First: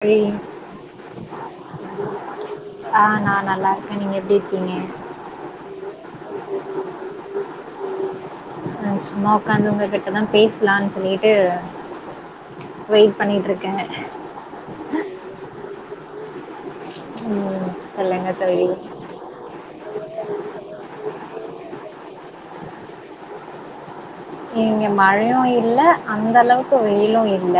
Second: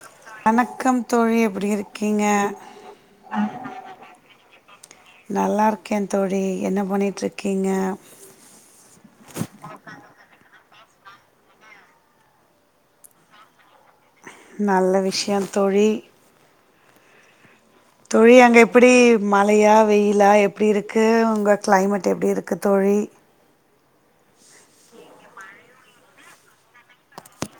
தோழி வணக்கம் தோழி எப்டி இருக்கீங்க ஆ நா நல்லா இருக்கே நீங்க எப்டி இருக்கீங்க நல்லா ருக்கேன் தோழி என்ன பண்ணிட்டு இருக்கீங்க பிளான் சொல்லிட்டு வெயிட் பண்ணிட்டுருக்கேன் நல்ல விஷயம் தோழி ம் தோழி அங்க எப்டி மழையா வெயிலா எப்டி இருக்கு உங்க க்ளைமட் எப்டி இருக்கு தோழி இங்க மழையு இல்ல அந்த அளவுக்கு வெயிலு இல்ல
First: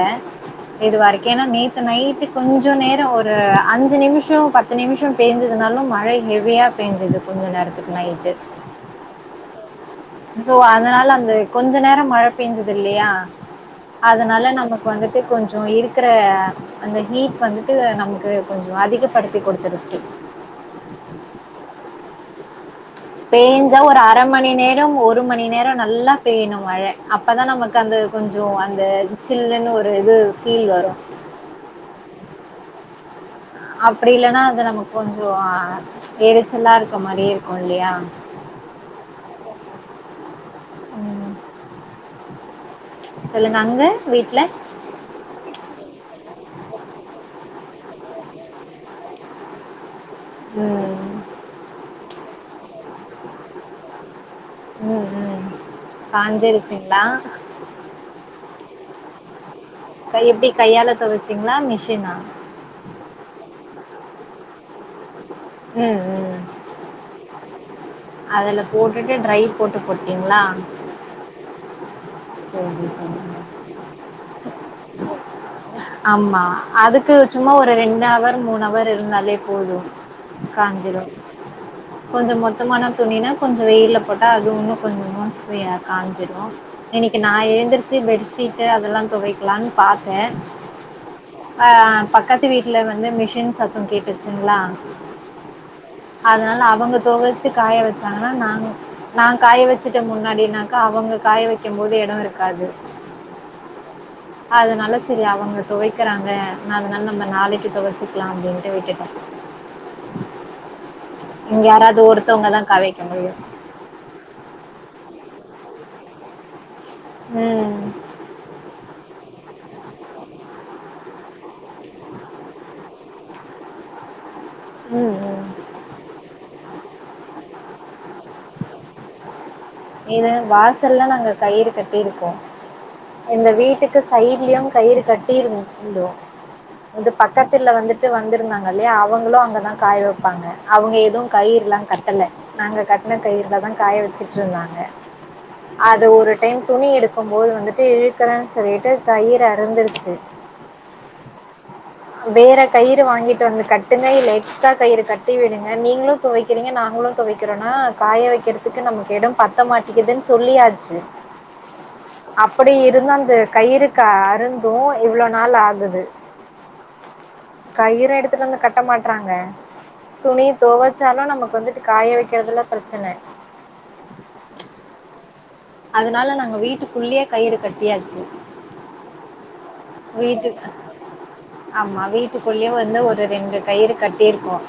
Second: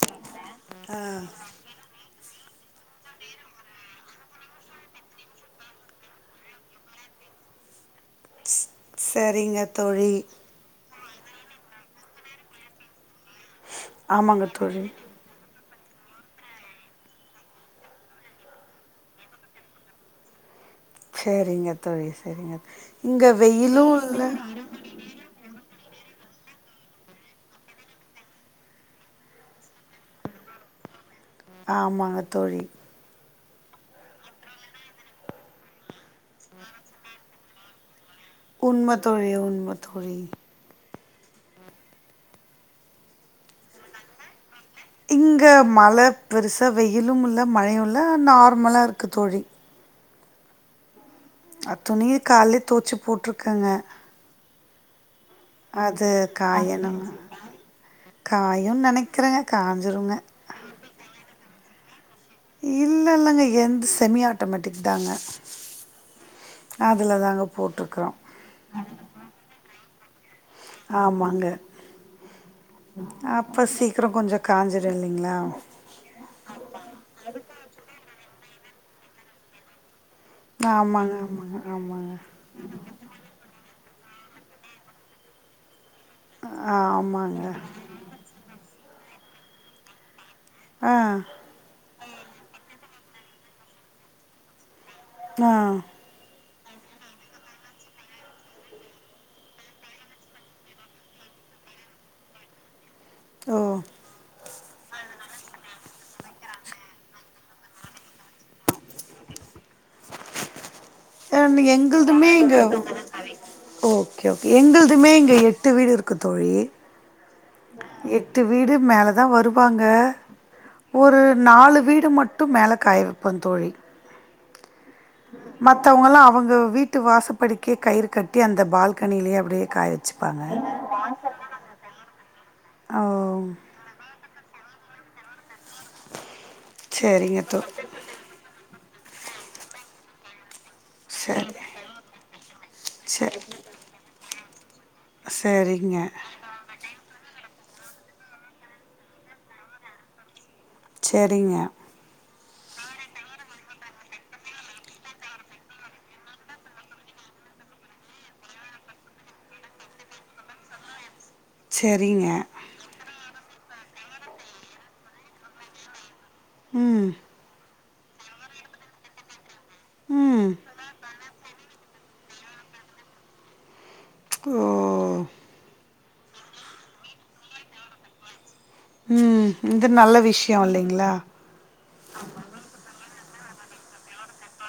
இதுவரக்கேன நேத்து நைட்டு கொஞ்சோ நேரோ ஒரு அஞ்சி நிமிஷோ பத்து நிமிஷோ பெஞ்சிதுனாலு மழ ஹெவியா பெஞ்சிது கொஞ்சோ நேரத்துக்கு நைட்டு செரிங்கப் சோ அதனால அந்த கொஞ்சோ நேரோ மழ பெஞ்சுதுல்லியா ஆமாங்க அதனால தோழி நமக் வந்துட்டு கொஞ் சோ இருக்குற அந்த ஹீட் வந்துட்டு நமக்கு கொஞ்சோ அதிகப்படுத்தி குடுத்துருச்சி சரிங்க தோழி செரிங்க பெஞ்சா ஒரு அர மணி நேர ஒரு மணி நேர நல்லா பெய்யணு மழ அப்பதா நமக்கு அந்த கொஞ்சோ அந்த சில்லுன்னு ஒரு இது ஃபீல் வரு ஆமாங்க தோழி அப்டி இல்லன்னா அது நம்ம கொஞ்சோ எரிச்சலா இருக்க மாரியே இருக்கு இல்லியா உண்ம தோழி உண்ம தோழி ம் சொல்லுங்க அங்க வீட்ல இங்க மழ பெருசா வெய்யிலு இல்ல மழையு இல்ல நார்மலா இருக்கு தோழி ம் அ துணிய கால்லே துவச்சு போட்ருக்கங்க ம் ம் அது காயணும்ங்க காஞ்சிருச்சுங்களா காயு நெனக்கிறேங்க காஞ்சிருங்க ன்னா இல்லல்லங்க எந்து செமி ஆட்டோமேட்டிக் தாங்க ம் ம் அதுல தாங்க போட்ருக்குறோ அதுல போட்டுட்டு ட்ரை போட்டு போ டிங்களா ஆமாங்க செரி செரி அப்ப சீக்கிரோ கொஞ்சோ காஞ்சிடு இல்லைங்களா ஆமா அதுக்கு சும்மா ஒரு ரெண்டு அவ ர் மூணு அவர் இருந்தாலே போது காஞ்சிடும் ஆமாங்க ஆமாங்க கொஞ்சோ மொத்தமானா துணினா கொஞ்சோ வெய்யில போட்டா அது இன்னு கொஞ்சோ [unintelligible] ஆகு காஞ்சிரு ஆமாங்க இன்னக்கி நா ஆமாங்க எந்திருச்சு பெட்ஷீட்டு அ தெல்லா தொவக்கலான் பாத்தே ஆ ஆ பக்கத்து வீட்டுல வ ந்து மிஷின் சத்தோ கேட்டுச்சுங்களா ஆ அதனால அவுங்க துவச்சு காய வச்சாங்கன்னா நாங்க நா காய வச்சுட்ட முன்னாடினாக்க அவுங்க காய வ க்கி போது எடம் இருக்காது ஓ அதனால செரி அவுங்க தொவைக்கிறாங்க நா அதனால நம்ம நாளைக்கி தொவைச்சிக்கலா அப்டின்ட்டு விட்டுட்டே அ [unintelligible] எங்குள்துமே ஒருத்தவங்க இங்க தான் காய வைக்க முடியும் ஓ ஓகே ஓகே எங்குள்துமே இ எட்டு வீடு இருக்கு தோழி ம் எட்டு வீடு மேல தான் வருவாங்க ஒரு நாலு வீடு மட்டு மேல காய வெப்பேன் தோழி ம் ம் மத்தவங்கல்லாம் அவங்க வீட்டு வாசப்படி கே கயிறு கட்டி அந்த பால்கனிலேயே அப்படியே காய இது வச்சுப்பாங்க வாசல்ல நாங்க கயிறு கட்டிருக்கோ ஓ எங்க வீட்டுக்கு சைட்லயும் கயிறு இருக்கு கட்டியிருந் தோம் இந்த சரிங்க தோ பக்கத்துல வந்துட்டு வந்திருந்தாங்க ழி அவங்களும் அங்கதான் காய வப்பாங்க அவங்க எதுவும் சரி கயிறல்லாம் கட்டல நாங்க கட்டின சரி கயிறலதான் காய வச்சி இருந்தாங்க சரிங்க அது ஒரு டைம் துணி எடுக்கும் போது வந்து இழுக்கறேன்னு சொல்லிட்டு கயிறு அறந்துருச்சு சரிங்க வேற கயிறு வாங்கிட்டு வந்து கட்டுங்க இல்ல எக்ஸ்ட்ரா கயிறு கட்டி விடுங்க நீங்களும் தொவைக்கிறீங்க நாங்களும் தொவைக்கிறோம்னா காய வைக்கறதுக்கு நமக்கு இடம் பத்த மாட்டேங்கிதுனு சொல்லியாச்சு சரிங்க அப்படி இருந்த அந்த கயிருக்கு அருந்தும் இவ்ளவு நாள் ஆகுது ம் கயிறு எடுத்துட்டு வந்து கட்ட மாட்றாங்க துணி ம் தொவச்சாலும் நமக்கு வந்து காய வைக்கறதுல பிரச்சன ஓ அதனால நாங்க வீட்டுக்குள்ளயே கயிறு கட்டியாச்சு ம் இது நல்ல வீட்டு விஷயம் இல்லைங்களா ஆமா வீட்டுக்குள்ளேயே வந்து ஒரு ரெண்டு கயிறு கட்டியிருக்கோம்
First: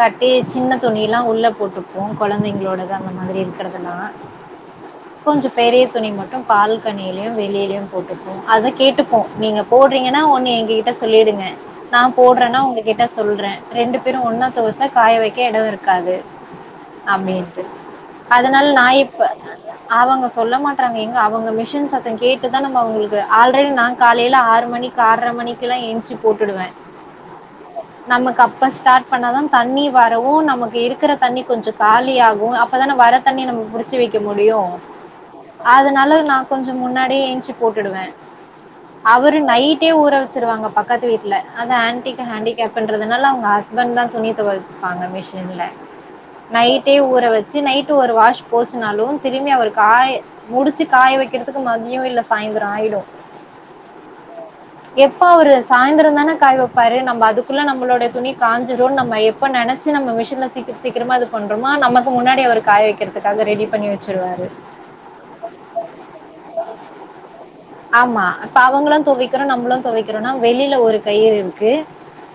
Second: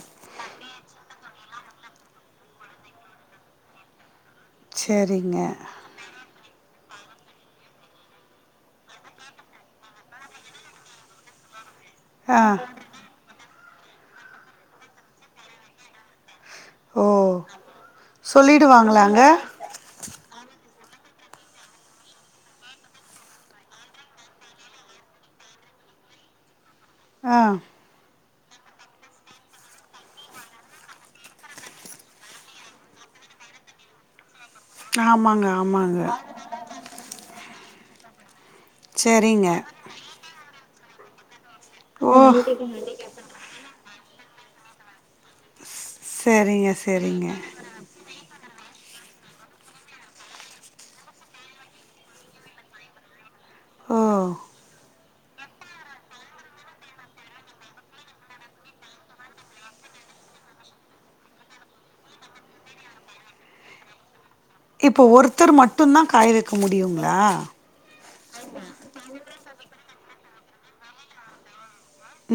கட்டி சின்ன துணியெல்லா உள்ள போட்டுப்போம் கொழந்தைங்களோடது அந்த மாரி இருக்கறதெல்லாம் சரிங்க கொஞ்சம் பெரிய துணி மட்டும் பால்கனியிலயும் வெளியிலயும் போட்டுப்போம் அத கேட்டுப்போம் நீங்க போடுறீங்கன்னா ஒண்ணு எங்க கிட்ட சொல்லிடுங்க நான் ஆ போடுறேன்னா உங்ககிட்ட சொல்றேன் ரெண்டு பேரும் ஒண்ணா தொவச்சா காய வைக்க இடம் இருக்காது ஓ அப்படின்ட்டு அதனால நான் சொல்லிடுவாங்களாங்க அவங்க சொல்ல மாட் டாங்க எங்க அவங்க மிஷன் சத்தம் கேட்டுதான் நம்ம அவங்களுக்கு ஆல்ரெடி நான் காலையில ஆறு மணிக்கு ஆறரை மணிக்கு எல்லாம் எஞ்சு போட்டுடுவே ஆ நமக்கு அப்ப ஸ்டார்ட் பண்ண தான் தண்ணி வரவும் நமக்கு இருக்கற தண்ணி கொஞ்சம் காலி ஆகும் அப்போதானே வர தண்ணி நமக்கு புடிச் சுவைக்க மு டியு ஆமாங்க ஆமாங்க அதனால நா கொஞ்சோ முன்னாடியே எஞ்சு போட்டுடுவே அவரு சரிங்க நைட்டே ஊற வெச்சிருவாங்க பக் கத்து வீட்ல அந்த ஆண்டி ஓ கொ ஹண்டிகேப்புன்றதுனால அவுங்க ஹஸ்பண்ட் தா துணி துவைப்பாங்க மிஷின்ல சரிங்க நைட்டே ஊற சரிங்க வெச்சு நைட் ஒரு வாஷ் போச்சுனாலு திரும்பி அவர் காய முடிச்சு காய வைக்குறதுக்கு மதியோ இல்ல சாயந்திரோ ஆயிடு ஆ எப்ப அவரு சாய்ந்தரோ தானே காய வெப்பாரு நம்ப அதுக்குள்ள நம்மளுடய துணி காஞ்சிரு நம்ம எப்ப நெனச்சு நம்ம மிஷின்ல சீக்கிர சீக்கிரமா இது பண்றோமா நமக்கு முன்னாடி அவரு காய வைக்கிற துக்காக ரெடி பண்ணி வெச்சுருவாரு இப்போ ஒருத்தர் மட்டுன்தா காய வைக்க முடியுங்களா ஆமா அப்ப அவங்களு துவக்கிறோ நம்மளு துவைக்கிறோனா வெளியில ஒரு கயிறு இருக்கு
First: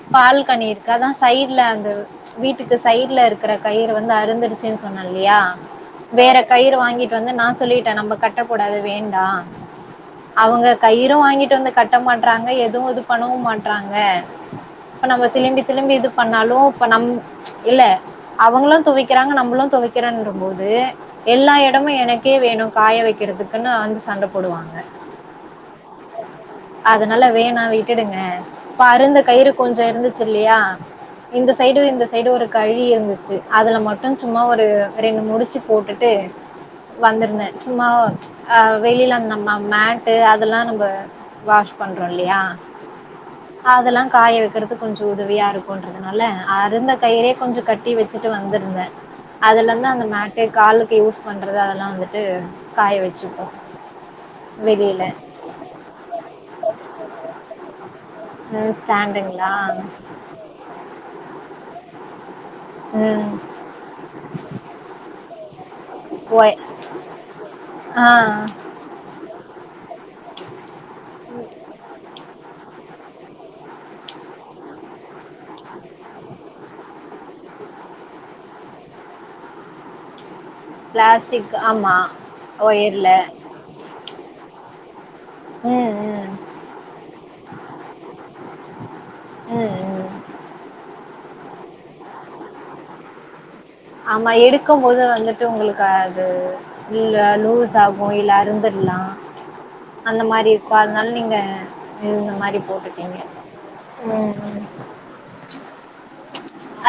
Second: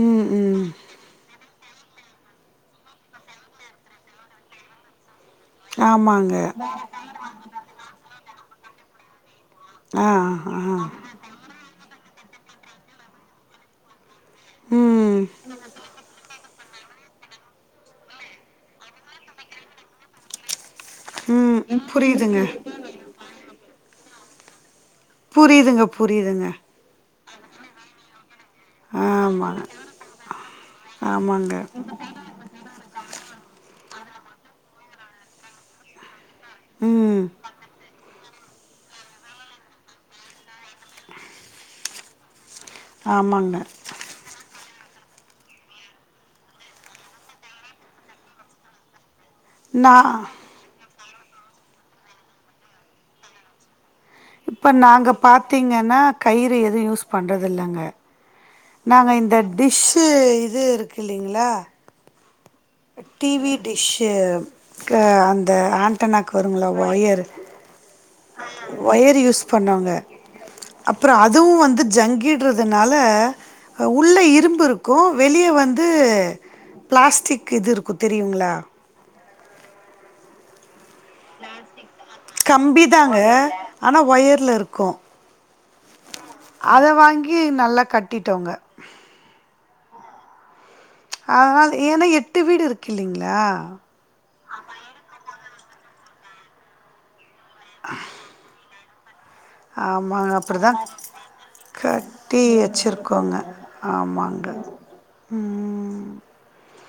ம் ம் பால்கனி இருக்காதா சைடுல அந்து வீட்டுக்கு சைடுல இருக்குற கயிறு வந்து அருந்துடுச்சுன் சொன்னே இல்லயா ஆமாங்க வேற கயிறு வாங்கிட்டு வந்து நா சொல்லிட்டே நம்ப கட் டக்கூடாது வேண்டா ஆ ஆ அவங்க கயிறு வாங்கிட்டு வந்து கட் ட மாட்றாங்க எதுவு இது பண்ணவு மாட்றாங்க இப்ப ம் நம்ம திளும்பி திளும்பி இது பண்ணாலு இப்ப நம் இல்ல அவங்களு துவக்குறாங்க நம்மளு துவக்கிறன்றபோ து எல்லா ம் இடமு எனக்கே புரியுதுங்க வேணு காய வைக்குறதுக் குன்னு வந்து சண்ட போடுவாங்க புரியுதுங்க புரியுதுங்க னால வேணா விட்டுடுங்க இப்ப அருந்த கயிறு ஆமாங்க கொஞ்சோ இருந்துச் சு இல்லயா இந்த ஆமாங்க சைடு இந்த சைடு ஒரு கயிறு இருந்துச்சு அதுல மட்டு சும்மா ஒரு ரெண்டு முடிச்சு சு போட்டுட்டு ம் வந்துருந்தே சும்மா அ வெளியில நம்ம மேட்டு அதெல்லா நம்ப வாஷ் பண்றோ இல்லயா ஆமாங்க க்குறது கொஞ்சோ உதவியா இருக்குன்றதுனால அருந்த கயிறே கொஞ்சோ கட்டி வெச்சுட்டு வந்துருந்தே அதுல இருந்து நா அந்த மே [unintelligible] யூஸ் பண்றது அதெல்லா வந்துட்டு காய வெச்சுப்போ இப்ப நாங்க பாத்தீங்கன்னா கயிறு எது யூஸ் பண்றது இல்லங்க ம், நாங்க இந்த ஸ்டாண்டுங்களா டிஷ்ஷு இது இருக்கு இல்லைங்ளா ம் டிவி டிஷ்ஷு க்கு அந்த ஆண்டனாக்கு ஒய்- வருங்கள ஒயரு ஆ ஒயரு யூஸ் ஃபண்ணாங்க அப்புறே அதுவு வந்து ஜங்கிடுறதுனால ல அ உள்ள இரும்பு இருக்கு வெளியே வந்து பிளாஸ்டிக் இது இருக்கு தெரியுங்ளா பிளாஸ்டிக் ஆமா கம்பி ஒயர்ல தாங்க ஆனா ஒயர்ல இருக்கு ம் ம் அத வாங்கி நல்லா கட்டிட்டோங்க ம் ம் அதனால் ஏன்னா எட்டு வீடு இருக்கு இல்லீங்ளா ஆமா எடுக்கும் போது வந்து ட்டு உங்களுக்கு அது இல்லன் லூச போயில்ல அருந்து ல்லா ஆமாங்க அப்புடிதா இந்த கட்டி மாரி போட்டுட்டீங்க வெச்சிருக்கோங்க ம் ஆமாங்க ம் ம்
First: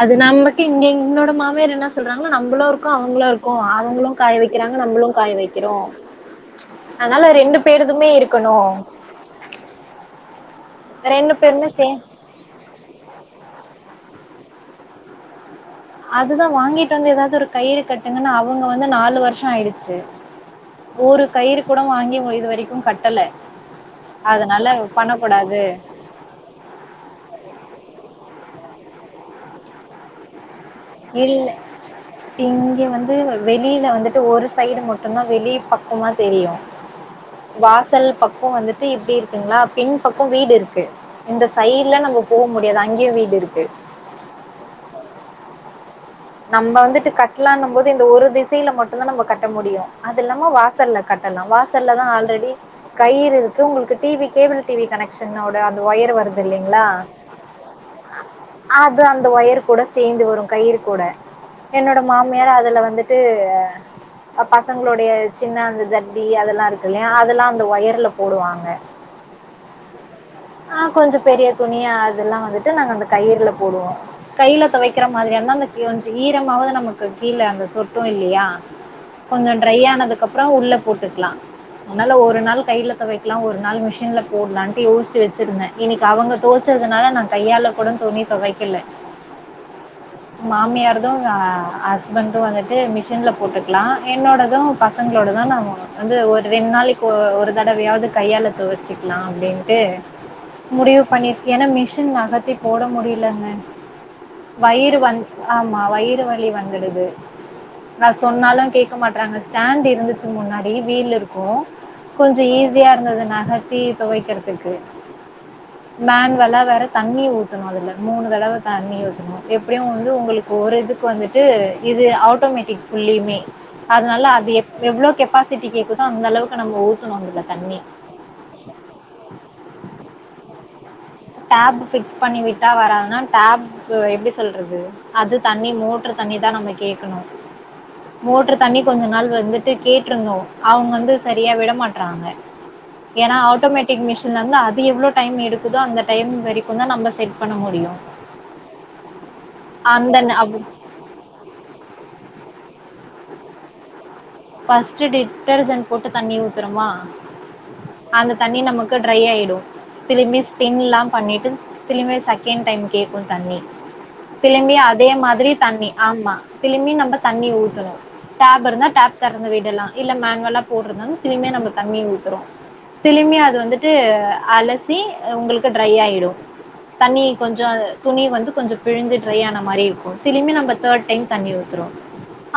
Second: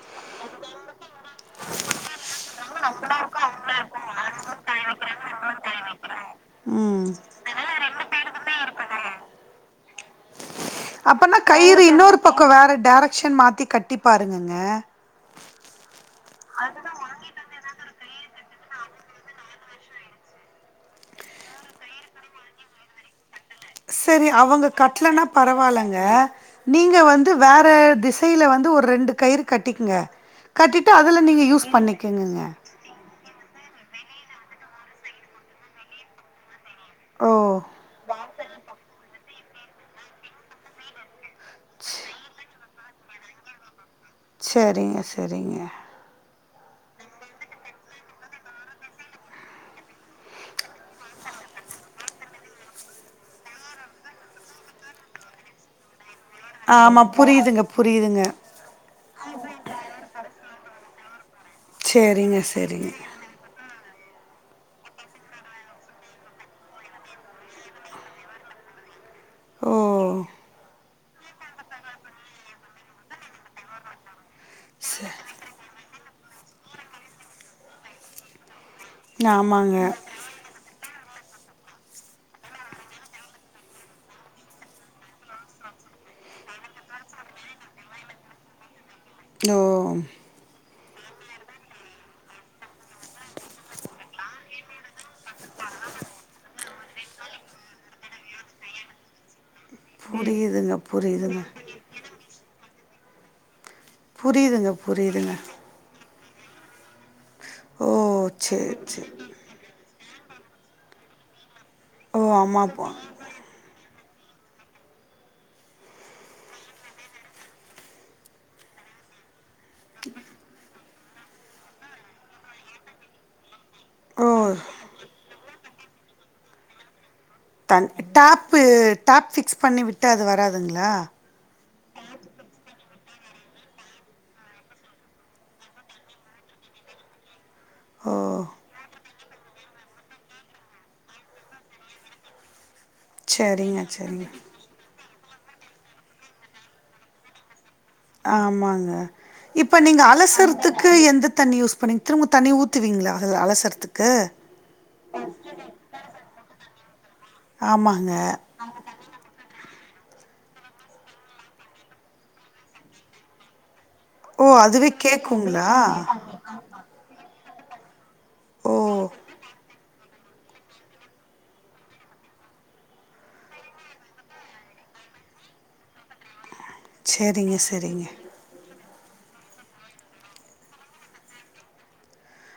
அது நமக்கு இங்க எங் என்னோட மாமியார் என்ன சொல்றாங்கனா நம்பளு இருக்கோ அவுங்களு இருக்கோ அவுங்களு காய வெக்கிறாங்க நம்புளு காய வெக்கிறோ ம் அதனால ரெண்டு பேருதுமே இருக்கணு ரெண்டு அப்பன்னா பேருமே கயிறு சே இன்னொரு பக்கோ வேற டேரெக்ஷன் மாத்தி கட்டி பாருங்கங்க அதுதா வாங்கிட்டு வந்து ஏதாவது ஒரு கயிறு கட் எங்கன்னா அவுங்க வந்து நாலு வருஷோ ஆயிடுச்சு ஒரு கயிறு கூட வாங்கி இவங்க இது வரைக்கு கட்டல்ல செரி அவங்க கட்லேனா பரவால்லங்க நீங்க வந்து வேற திஸ் பையில் வந்து ஒரு ரெண்டு கயிறு கட்டிக்குங்க கட்டிட்டு அதுல நீங்க இல்ல யூஸ் பண்ணிக்கெங்கங்க இங்க வந்து வெளியில வந்துட்டு ஒரு சைடு மட்டும்தா வெளி பக்கமா தெரியு ஓ வாசல் பக்கோ வந்துட்டு எப்டிருக் கெங்ளா பின் பக்கோ வீடுருக்கு இந்த சைட்ல நம்போ போ முடியாது அங் அங்கே வீடுருக்கு செரிங்க செரிங்க நம்ப வந்துட்டு கட்டலான்னும் போது இந்த ஒரு திசையில மட்டுந்தா நம்ம கட்ட முடியு அது இல்லாம வாசல்ல கட்டலா வாசல்ல தா ஆல்ரெடி கயிறு இருக்கு உங்களுக்கு டிவி கேபிள் டிவி கனெக்க்ஷனோட அந்த ஒயர் வருத் தில்லைங்ளா ஆமா அ புரியுதுங்க புரியுதுங்க அது அந்த ஒயர் கூட சேந்து வரு கயிரு கூட என்னோட செரிங்க மாமியார் அதுல செரிங்க வந்துட்டு அ பசங்களுடைய சின்ன அந்த ஜட்டி அதெல்லா இருக்கு இல்லையா அதெல்லா அந்த ஒயர்ல போடுவாங்க ஓ ஆ கொஞ்சோ பெரிய துணி அ அதெல்லா வந்துட்டு நாங்க அந்த கயிறுல போடுவோ கைல தொவைக்கிற செ மாதிரியா இருந்தா அந்த க்யூஞ் சி ஈரமாவுது நமக்கு கீழே அந்த சொட்டு இல்லயா கொஞ்ச ஆமாங்க ட்ரை ஆனதுக்கு அப்புறோ உள்ள போட்டுக்லா அதனால ஒரு நாள் கைல தொவைக்கலா ஒரு நாள் மிஷின்ல போடலான்ட்டு யோசிச்சு வச் ச்சிருந்த இன்னைக்கு அவுங்க துவச்சதுனால நா கையால கூட துணி தொவைக்கில ஓ து ஹஸ்பண்ட்து வந்துட்டு மிஷின்ல போட்டுக்லா என்னோடது பசங்ளோடது நாம வந்து ஒரு ரெண்டு நாளைக்கு ஒ ஒரு தடவையாவுது கையால துவச்சிக்லா அப்டின்ட்டு புரியுதுங்க முடிவு புரியுதுங்க பண்ணிருக் ஏனா மிஷின் நகத்தி போட முடிலங்க புரியுதுங்க வயிறு வந் புரியுதுங்க ஆமா வயிறு வந் வந்துடுது ஓ நா சொன்னாலு சேர் கேக்க சேர் மாட்றாங்க ஸ்டாண்ட் இருந்துச்சு முன்னாடி வீல் இருக்கு ஓ கொஞ்ச ஆமா போ ஈஸியா இருந்துது நகத்தி தொவைக்றதுக்கு மேன்வல்லா வேற தண்ணிய ஊத்தணு அதுல மூணு தடவ தண்ணி ஊத்தணு எப்படியு வந்து உங்குளுக்கு ஒரு இதுக்கு வந்துட்டு இது ஆட்டோமேட்டிக் ஃபுல்லியுமே அதனால ஓ அது எ எவ்ளோ கெப்பாசிட்டி கேக்குதோ அந்த அளவுக்கு நம்ம ஊத் தண் டேப்பு டேப் ஃபிக்ஸ் பண்ணி விட் டா அது வராதுங்ளா டேப் ஃபிக்ஸ் பண்ணி விட்டா வராதுன்னா டேப் எப்டி சொல்றது அது தண்ணி மோட்ரு தண்ணி தா நம்ம கேக்கணு ஓ மோட்ரு தண்ணி கொஞ்ச நாள் வந்துட்டு கேட்ருந்தோ அவுங்க வந்து சரியா விட மாட்றாங்க ஏன்னா சரிங்க ஆட்டோமேட்டிக் சரிங்க மிஷின்ல வந்து அது எவ்ளோ டைம் எடுக்குதோ அந்த டைம் வரைக்குந்தா நம்ம செட் பண்ண முடியு ஆமாங்க இப்ப நீங்க அந்த ந அப் அலசுறதுக்கு எந்த தண்ணி யூஸ் பண்ணி திரும்ப தண்ணி ஊத் துவிங்ளா அதுல அலசரதுக்கு ஃபர்ஸ்ட்டு டிட்டர்ஜெண்ட் போட்டு தண்ணி ஊத்தறமா ஆமாங்க அந்த தண்ணி நமக்கு ட்ரை ஆயிடு திரும்பி ஸ்பின் எல்லா பண்ணிட்டு திரும்பியு செகண்ட் டைம் கேக்கு தண்ணி ஓ திளும்பியு அதுவே அதே மாதிரி கேக்குங்களா தண்ணி ஆமா திளும்பி நம்ம தண்ணி ஊத்தணு டேப் ஓ இருந்தா டேப் தெறந்து விடலா இல்ல மேன்வலா போடுறதனாலு திரும்பியு நம்ம தண்ணி ஊத்தறோ திளும்பியு அது வந்துட்டு அலசி உங்களுக்கு ட்ரை ஆயிடு தண்ணி சரிங்க கொஞ்ச சரிங்க துணி வந்து கொஞ்ச பிளிஞ்சு ட்ரை ஆன மாரி இருக்கு திளும்பி நம்ம தேர்ட் டைம் தண்ணி ஊத்துறோ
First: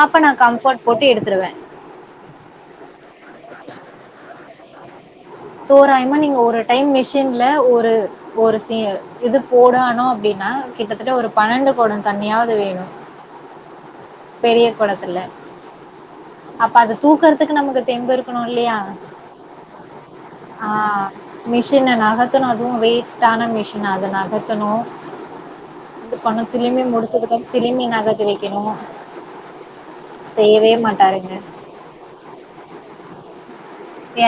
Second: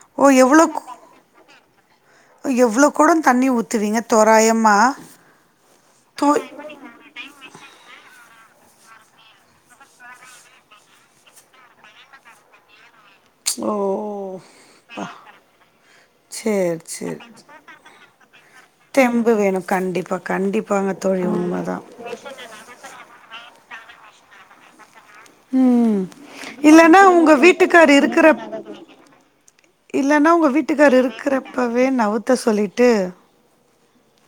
அப்ப நான் கம்ஃபர்ட் போட்டு எடுத்துடுவே எவ்வளவு குட தண்ணி ஊத்துவீங்க தோராயம் மா தோராயமா நீங்க ஒரு டைம் மிஷின் ல ஒரு ஒரு ச இது போடானும் அப்படின்னா கிட்டத்தட்ட ஒரு பன்னெண்டு குடம் தண்ணியாவது வேணும் ஓ பெரிய பா குடத்துல அப்ப சேரி அதை சேரி தூக்குறதுக்கு நமக்கு தெம்பு இருக்கணும் இல்லையா தெம்பு வேணும் கண்டிப்பா ஆ கண்டிப்பாங்க தோழி உண்மதான் மிஷின் நகத்ன்னு அதுவு வெயி யிட்டான மிஷின் அத நகத்தணு ம் இது பண்ணு திரும்பி இல்லன்னா உங்க முடிச்சதுக்கப் திரும்பி வீட்டுக்கார் நகத்தி இருக்ற வைக்கணு இல்லன்னா உங்க செய்யவே வீட்டுக்கார் மாட்டாருங்க இருக்றப்பவே நவுத்த சொல்லிட்டு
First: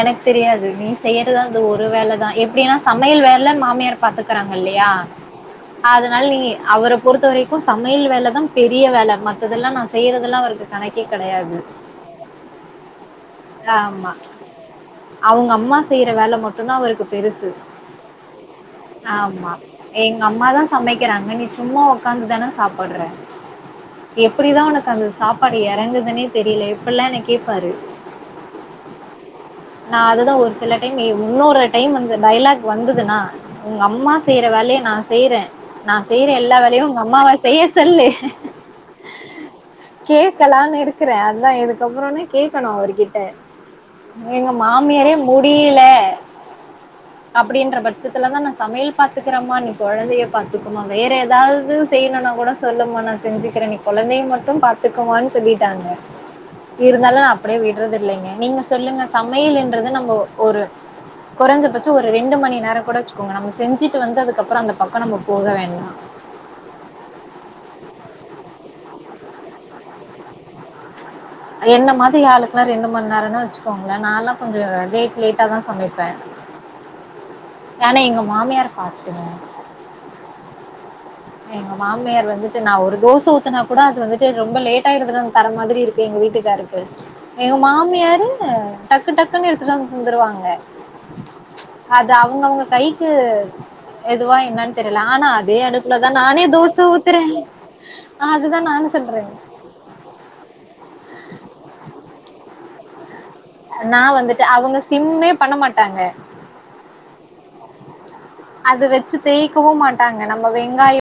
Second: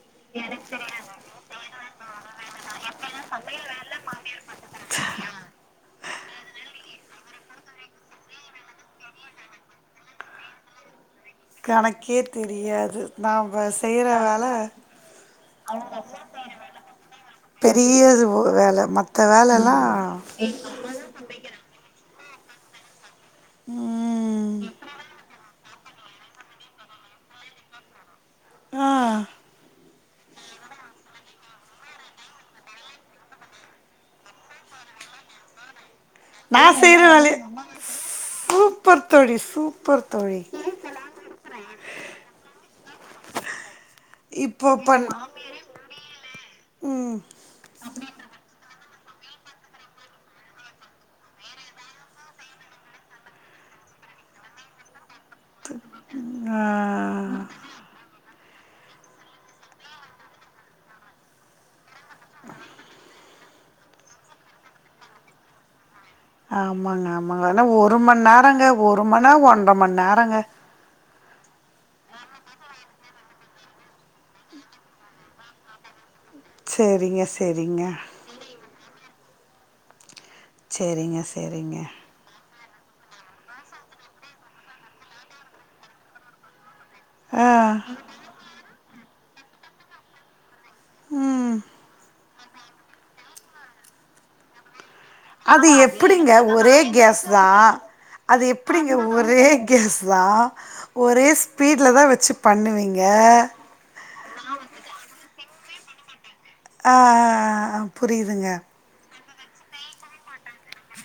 எனக்கு தெரியாது நீ செய்றதா ஒரு வேலதா எப்டின்னா சமையல் வேல மாமியார் பாத்துக்றாங்க இல்லயா அதனால நீ அவர பொறுத்த வரைக்கு சமையல் வேலதா பெரிய வேல மத்ததெல்லா நா செய்றதெல்லா அவருக்கு கணக்கே கிடையாது. கணக்கே தெரியாது நா ஆமா அவுங்க அம்மா செய்ற வேல மட்டு தா அவருக்கு பெருசுது பெரிய வேல மத்த ஆமா வேலல்லா எங்க அம்ம தா சமைக்றாங்க நீ சும்மா உக்காந்து தானே சாப்ட்ற ம் எப்டிதா உனக்கு அந்த சாப்பாடு எறங்குதுன்னே தெரில இப்ட்ல்லா என்ன கேப்பாரு ஆ நா அதுதா ஒரு சில டைம் இன்னொரு டைம் வந்த டைலக் வந்துதுன்னா உங்க அம்மா செய்ற வேலய நா செய்றே நா செய்றே எல்லா நா வேலையு செய்ற உங்க அம்மாவ வேலய செய்ய சொல்லு சூப்பர் தோழி சூப்பர் தோழி கேக்கலானு இருக்கற அததா இதுக்கப்றனே கே கேக்கனு அவருக் கிட்ட எங்க இப்போ பண் மாமியாரே முடில ம் அப்டின்ற பட்சத்துலதா நா சமையல் பாத்துக்றம நீ கொழந்தைய பாத்துக்கோமா வேற ஏதாவது செய்யணுனா கூட சொல்லுமா நா செஞ்சுக்ற நீ கொழந்தையை மட்டு பாத்துக்கோமான்னு சொல்லிட்டாங்க ஆ இருந்தாலு நா அப்டியே விட் நீங்க சொல்லுங்க சமையல்ன்றது நம்ம ஒரு கொறஞ்ச பட்சோ ஒரு ரெண்டு மணி நேரொ கூட வச்சுக்கோங்க நம்ம செஞ்சுட்டு வந்துதது அப்ரோ அந்த பக்கோ நம்ம போக வேண்டா ஆமாங்க ஆமாங்க ஆனா ஒரு மண் நேரங்க ஒரு மணா ஒன்றரை மண் நேரங்க என்ன மாதிரி ஆளுக்ல்லா ரெண்டு மண் நேரனு வச்சுக்கோங்ளே நாலா கொஞ்சோ லேட் லேட்டா தா சமைப்பே சேரிங்க சேரிங்க ஏனா எங்க மாமியார் பாஸ் த சேரிங்க சேரிங்க நா ஒரு தோச ஊத்னா கூட அது வந்துட்டு ரொம்ப லேட்டா எடுத்துட்டு வந்து தர மாதிரி இருக்கு எங்க வீட்டுக்காருக்கு ஆ எங்க மாமியாரு டக்கு டக்குன்னு எடுத்துட்டு வந்து தந்துடுவாங்க ம் அது அவ அவுங்க அவுங்க கைக்கு எதுவா என்னன் தெரில ஆனா அதே அது அடு எப்டிங்க ஒரே கேஸ் தா அது அதுதான் எப்டிங்க நானும் சொல்கிறேன் ஒரே கேஸ் தா ஒரே ஸ்பீட்லதா வெச்சு பண்ணுவீங்க நா வந்துட்டு அவுங்க சிம்மே பண்ண மாட்டாங்க ஆ ஆ ஆ புரியுதுங்க தேய்கவு மாட்டாங்க நம்ம வெங்காயோ